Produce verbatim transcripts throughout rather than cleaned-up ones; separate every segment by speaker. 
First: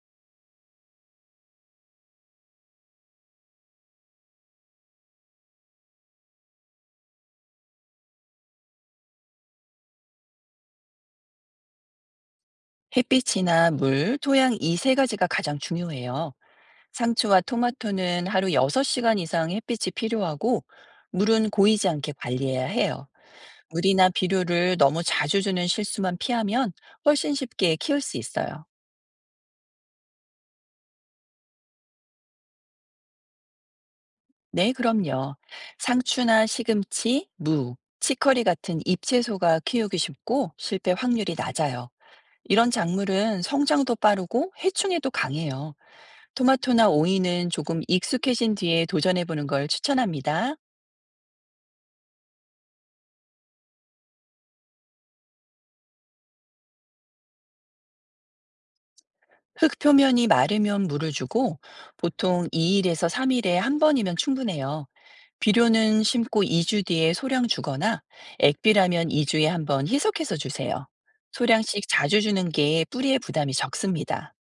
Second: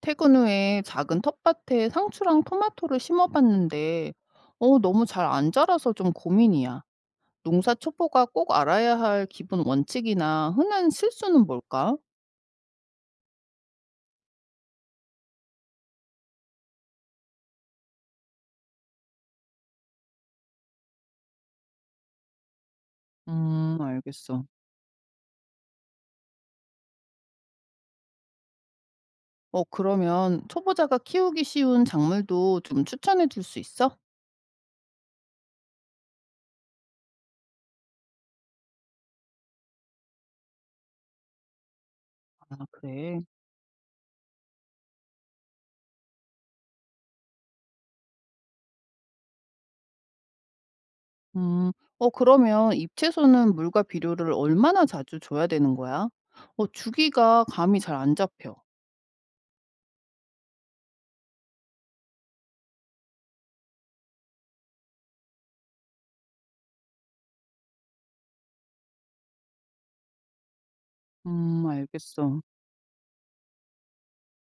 Speaker 1: 퇴근 후에 작은 텃밭에 상추랑 토마토를 심어봤는데, 어, 너무 잘 안 자라서 좀 고민이야. 농사 초보가 꼭 알아야 할 기본 원칙이나 흔한 실수는 뭘까?
Speaker 2: 햇빛이나 물, 토양 이 세 가지가 가장 중요해요. 상추와 토마토는 하루 여섯 시간 이상 햇빛이 필요하고, 물은 고이지 않게 관리해야 해요.
Speaker 1: 음,
Speaker 2: 물이나
Speaker 1: 알겠어.
Speaker 2: 비료를 너무 자주 주는 실수만 피하면 훨씬 쉽게 키울 수 있어요.
Speaker 1: 어, 그러면 초보자가 키우기 쉬운 작물도 좀 추천해 줄 수 있어?
Speaker 2: 네, 그럼요. 상추나 시금치, 무, 치커리 같은 잎채소가 키우기 쉽고 실패 확률이 낮아요.
Speaker 1: 아,
Speaker 2: 이런
Speaker 1: 그래.
Speaker 2: 작물은 성장도 빠르고 해충에도 강해요. 토마토나 오이는 조금 익숙해진 뒤에 도전해보는 걸 추천합니다.
Speaker 1: 음, 어, 그러면 잎채소는 물과 비료를 얼마나 자주 줘야 되는 거야? 어, 주기가 감이 잘 안 잡혀.
Speaker 2: 흙 표면이 마르면 물을 주고 보통 이 일에서 삼 일에 한 번이면 충분해요. 비료는 심고 이 주 뒤에 소량 주거나 액비라면 이 주에 한번 희석해서 주세요.
Speaker 1: 음,
Speaker 2: 소량씩 자주
Speaker 1: 알겠어.
Speaker 2: 주는 게 뿌리의 부담이 적습니다.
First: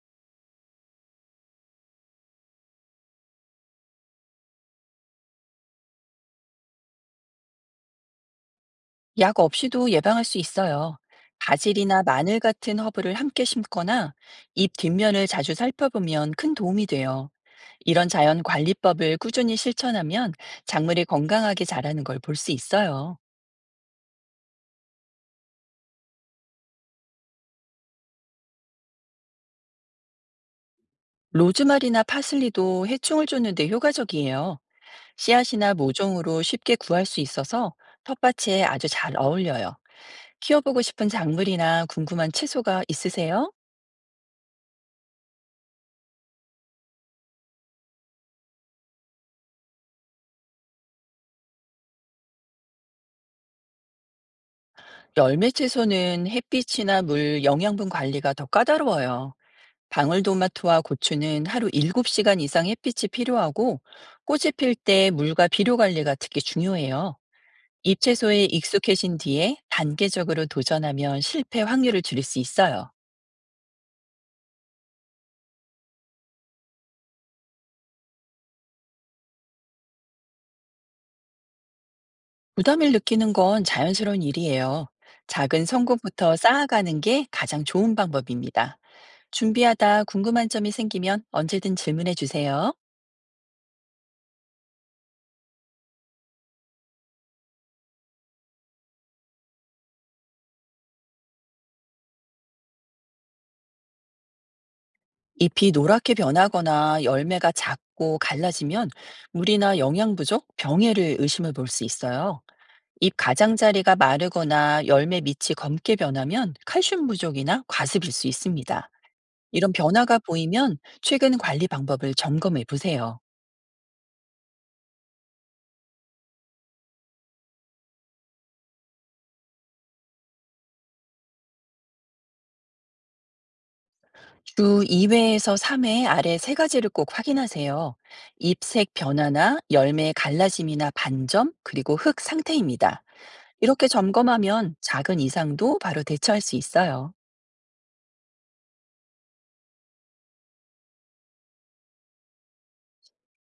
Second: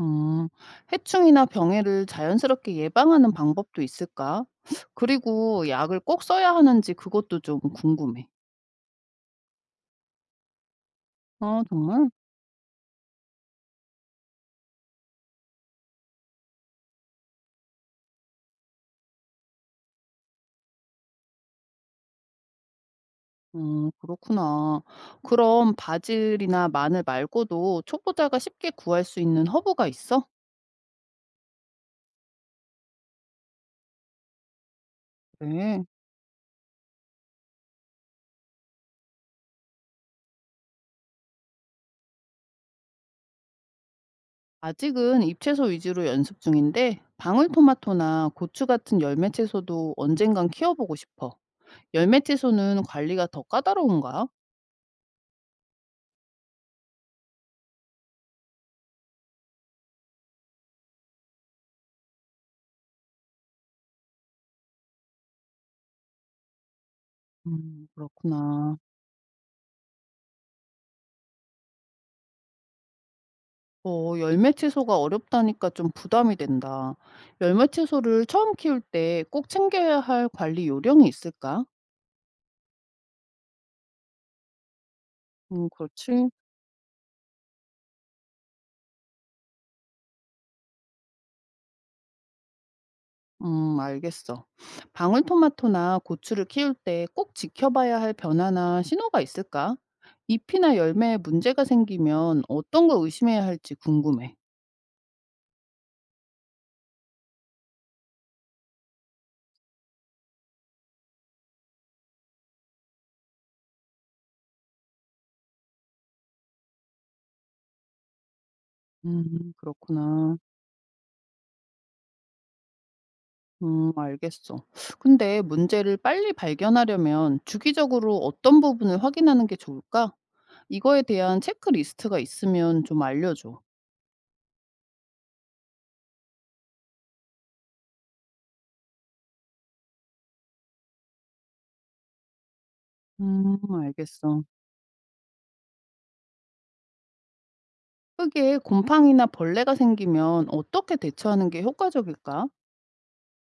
Speaker 1: 음, 해충이나 병해를 자연스럽게 예방하는 방법도 있을까? 그리고 약을 꼭 써야 하는지 그것도 좀 궁금해.
Speaker 2: 약 없이도 예방할 수 있어요.
Speaker 1: 아,
Speaker 2: 바질이나
Speaker 1: 정말?
Speaker 2: 마늘 같은 허브를 함께 심거나 잎 뒷면을 자주 살펴보면 큰 도움이 돼요. 이런 자연 관리법을 꾸준히 실천하면 작물이 건강하게 자라는 걸 볼 수 있어요.
Speaker 1: 음, 그렇구나. 그럼 바질이나 마늘 말고도 초보자가 쉽게 구할 수 있는 허브가 있어?
Speaker 2: 로즈마리나 파슬리도 해충을 쫓는데 효과적이에요. 씨앗이나
Speaker 1: 네.
Speaker 2: 모종으로 쉽게 구할 수 있어서 텃밭에 아주 잘 어울려요. 키워보고 싶은 작물이나 궁금한 채소가 있으세요?
Speaker 1: 아직은 잎채소 위주로 연습 중인데, 방울토마토나 고추 같은 열매채소도 언젠간 키워보고 싶어. 열매채소는 관리가 더 까다로운가?
Speaker 2: 열매 채소는 햇빛이나 물, 영양분 관리가 더 까다로워요. 방울토마토와 고추는 하루 일곱 시간 이상 햇빛이 필요하고 꽃이 필 때 물과 비료 관리가 특히 중요해요.
Speaker 1: 음,
Speaker 2: 잎채소에
Speaker 1: 그렇구나.
Speaker 2: 익숙해진 뒤에 단계적으로 도전하면 실패 확률을 줄일 수 있어요.
Speaker 1: 어 열매 채소가 어렵다니까 좀 부담이 된다. 열매 채소를 처음 키울 때 꼭 챙겨야 할 관리 요령이 있을까?
Speaker 2: 부담을 느끼는 건 자연스러운 일이에요. 작은
Speaker 1: 음, 그렇지.
Speaker 2: 성공부터 쌓아가는 게 가장 좋은 방법입니다. 준비하다 궁금한 점이 생기면 언제든 질문해 주세요.
Speaker 1: 음, 알겠어. 방울토마토나 고추를 키울 때 꼭 지켜봐야 할 변화나 신호가 있을까? 잎이나 열매에 문제가 생기면 어떤 걸 의심해야 할지 궁금해.
Speaker 2: 잎이 노랗게 변하거나 열매가 작고 갈라지면 물이나 영양 부족, 병해를 의심해 볼 수 있어요. 잎 가장자리가 마르거나 열매 밑이 검게 변하면 칼슘 부족이나 과습일 수 있습니다.
Speaker 1: 음,
Speaker 2: 이런 변화가
Speaker 1: 그렇구나.
Speaker 2: 보이면 최근 관리 방법을 점검해 보세요.
Speaker 1: 음, 알겠어. 근데 문제를 빨리 발견하려면 주기적으로 어떤 부분을 확인하는 게 좋을까? 이거에 대한 체크리스트가 있으면 좀 알려줘.
Speaker 2: 주 이 회에서 삼 회 아래 세 가지를 꼭 확인하세요. 잎색 변화나 열매의 갈라짐이나 반점, 그리고 흙 상태입니다.
Speaker 1: 음,
Speaker 2: 이렇게
Speaker 1: 알겠어.
Speaker 2: 점검하면 작은 이상도 바로 대처할 수 있어요.
Speaker 1: 흙에 곰팡이나 벌레가 생기면 어떻게 대처하는 게 효과적일까?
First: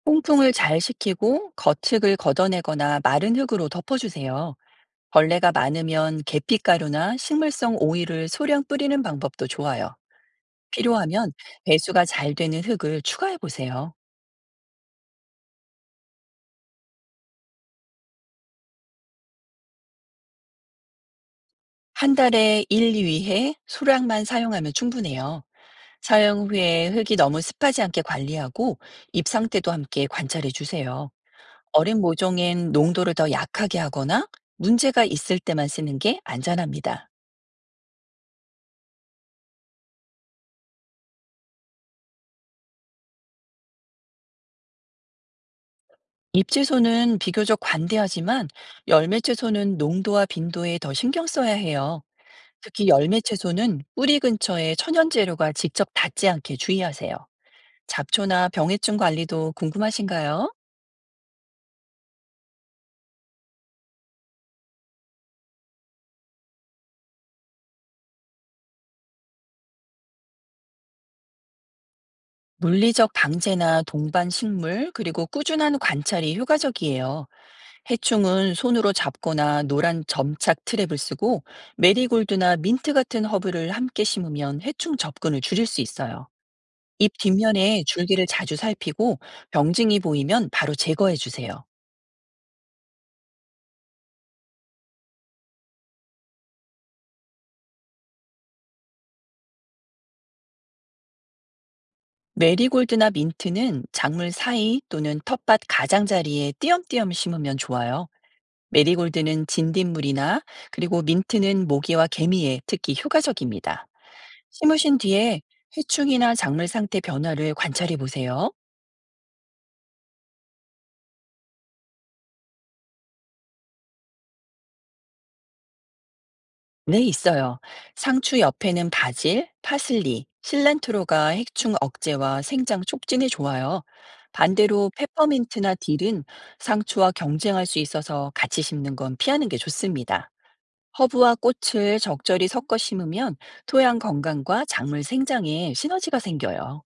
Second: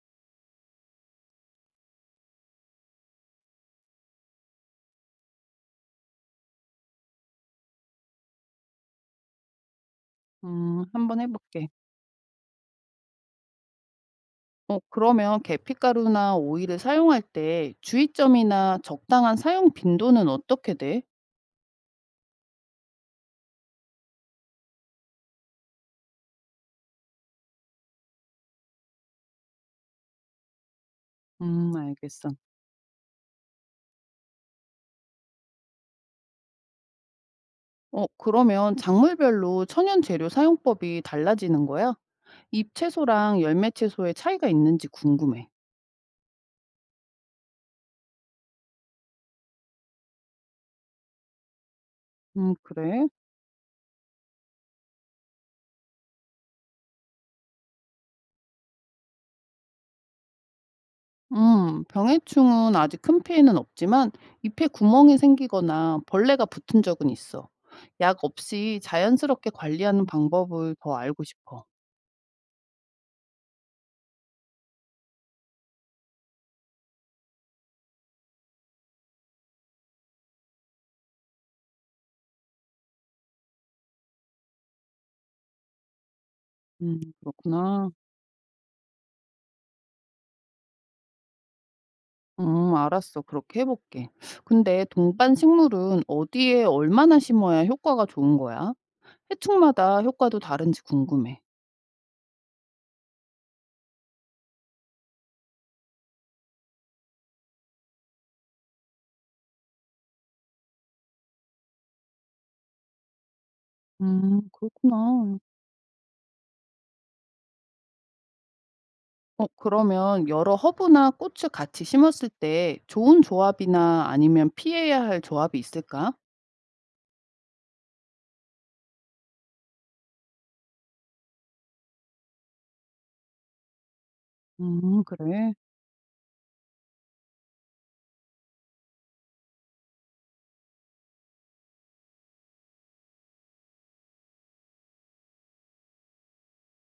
Speaker 2: 통풍을 잘 시키고 거측을 걷어내거나 마른 흙으로 덮어주세요. 벌레가 많으면 계피가루나 식물성 오일을 소량 뿌리는 방법도 좋아요.
Speaker 1: 음, 한번
Speaker 2: 필요하면
Speaker 1: 해볼게.
Speaker 2: 배수가 잘 되는 흙을 추가해 보세요.
Speaker 1: 어, 그러면 계피가루나 오일을 사용할 때 주의점이나 적당한 사용 빈도는 어떻게 돼?
Speaker 2: 한 달에 일, 이 회 소량만 사용하면 충분해요. 사용 후에 흙이 너무 습하지 않게 관리하고 잎 상태도 함께 관찰해 주세요.
Speaker 1: 음,
Speaker 2: 어린
Speaker 1: 알겠어.
Speaker 2: 모종엔 농도를 더 약하게 하거나 문제가 있을 때만 쓰는 게 안전합니다.
Speaker 1: 어, 그러면 작물별로 천연 재료 사용법이 달라지는 거야? 잎 채소랑 열매 채소의 차이가 있는지 궁금해.
Speaker 2: 잎채소는 비교적 관대하지만 열매채소는 농도와 빈도에 더 신경 써야 해요.
Speaker 1: 음,
Speaker 2: 특히
Speaker 1: 그래.
Speaker 2: 열매채소는 뿌리 근처에 천연 재료가 직접 닿지 않게 주의하세요. 잡초나 병해충 관리도 궁금하신가요?
Speaker 1: 음, 병해충은 아직 큰 피해는 없지만 잎에 구멍이 생기거나 벌레가 붙은 적은 있어. 약 없이 자연스럽게 관리하는 방법을 더 알고 싶어.
Speaker 2: 물리적 방제나 동반 식물 그리고 꾸준한 관찰이 효과적이에요. 해충은 손으로 잡거나 노란 점착 트랩을 쓰고 메리골드나 민트 같은 허브를 함께 심으면 해충 접근을 줄일 수 있어요.
Speaker 1: 음,
Speaker 2: 잎 뒷면에
Speaker 1: 그렇구나.
Speaker 2: 줄기를 자주 살피고 병증이 보이면 바로 제거해 주세요.
Speaker 1: 음, 알았어. 그렇게 해볼게. 근데 동반 식물은 어디에 얼마나 심어야 효과가 좋은 거야? 해충마다 효과도 다른지 궁금해.
Speaker 2: 메리골드나 민트는 작물 사이 또는 텃밭 가장자리에 띄엄띄엄 심으면 좋아요. 메리골드는 진딧물이나 그리고 민트는 모기와 개미에 특히 효과적입니다.
Speaker 1: 음,
Speaker 2: 심으신
Speaker 1: 그렇구나.
Speaker 2: 뒤에 해충이나 작물 상태 변화를 관찰해 보세요.
Speaker 1: 어, 그러면 여러 허브나 꽃을 같이 심었을 때 좋은 조합이나 아니면 피해야 할 조합이 있을까?
Speaker 2: 네, 있어요. 상추 옆에는 바질, 파슬리, 실란트로가 해충 억제와 생장 촉진에 좋아요. 반대로
Speaker 1: 음 그래?
Speaker 2: 페퍼민트나 딜은 상추와 경쟁할 수 있어서 같이 심는 건 피하는 게 좋습니다. 허브와 꽃을 적절히 섞어 심으면 토양 건강과 작물 생장에 시너지가 생겨요.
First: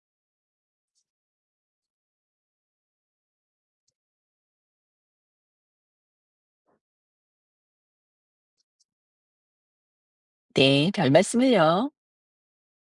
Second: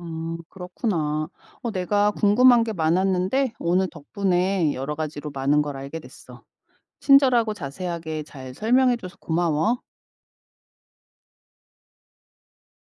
Speaker 1: 음 그렇구나. 어 내가 궁금한 게 많았는데 오늘 덕분에 여러 가지로 많은 걸 알게 됐어. 친절하고 자세하게 잘 설명해 줘서 고마워.
Speaker 2: 네, 별 말씀을요.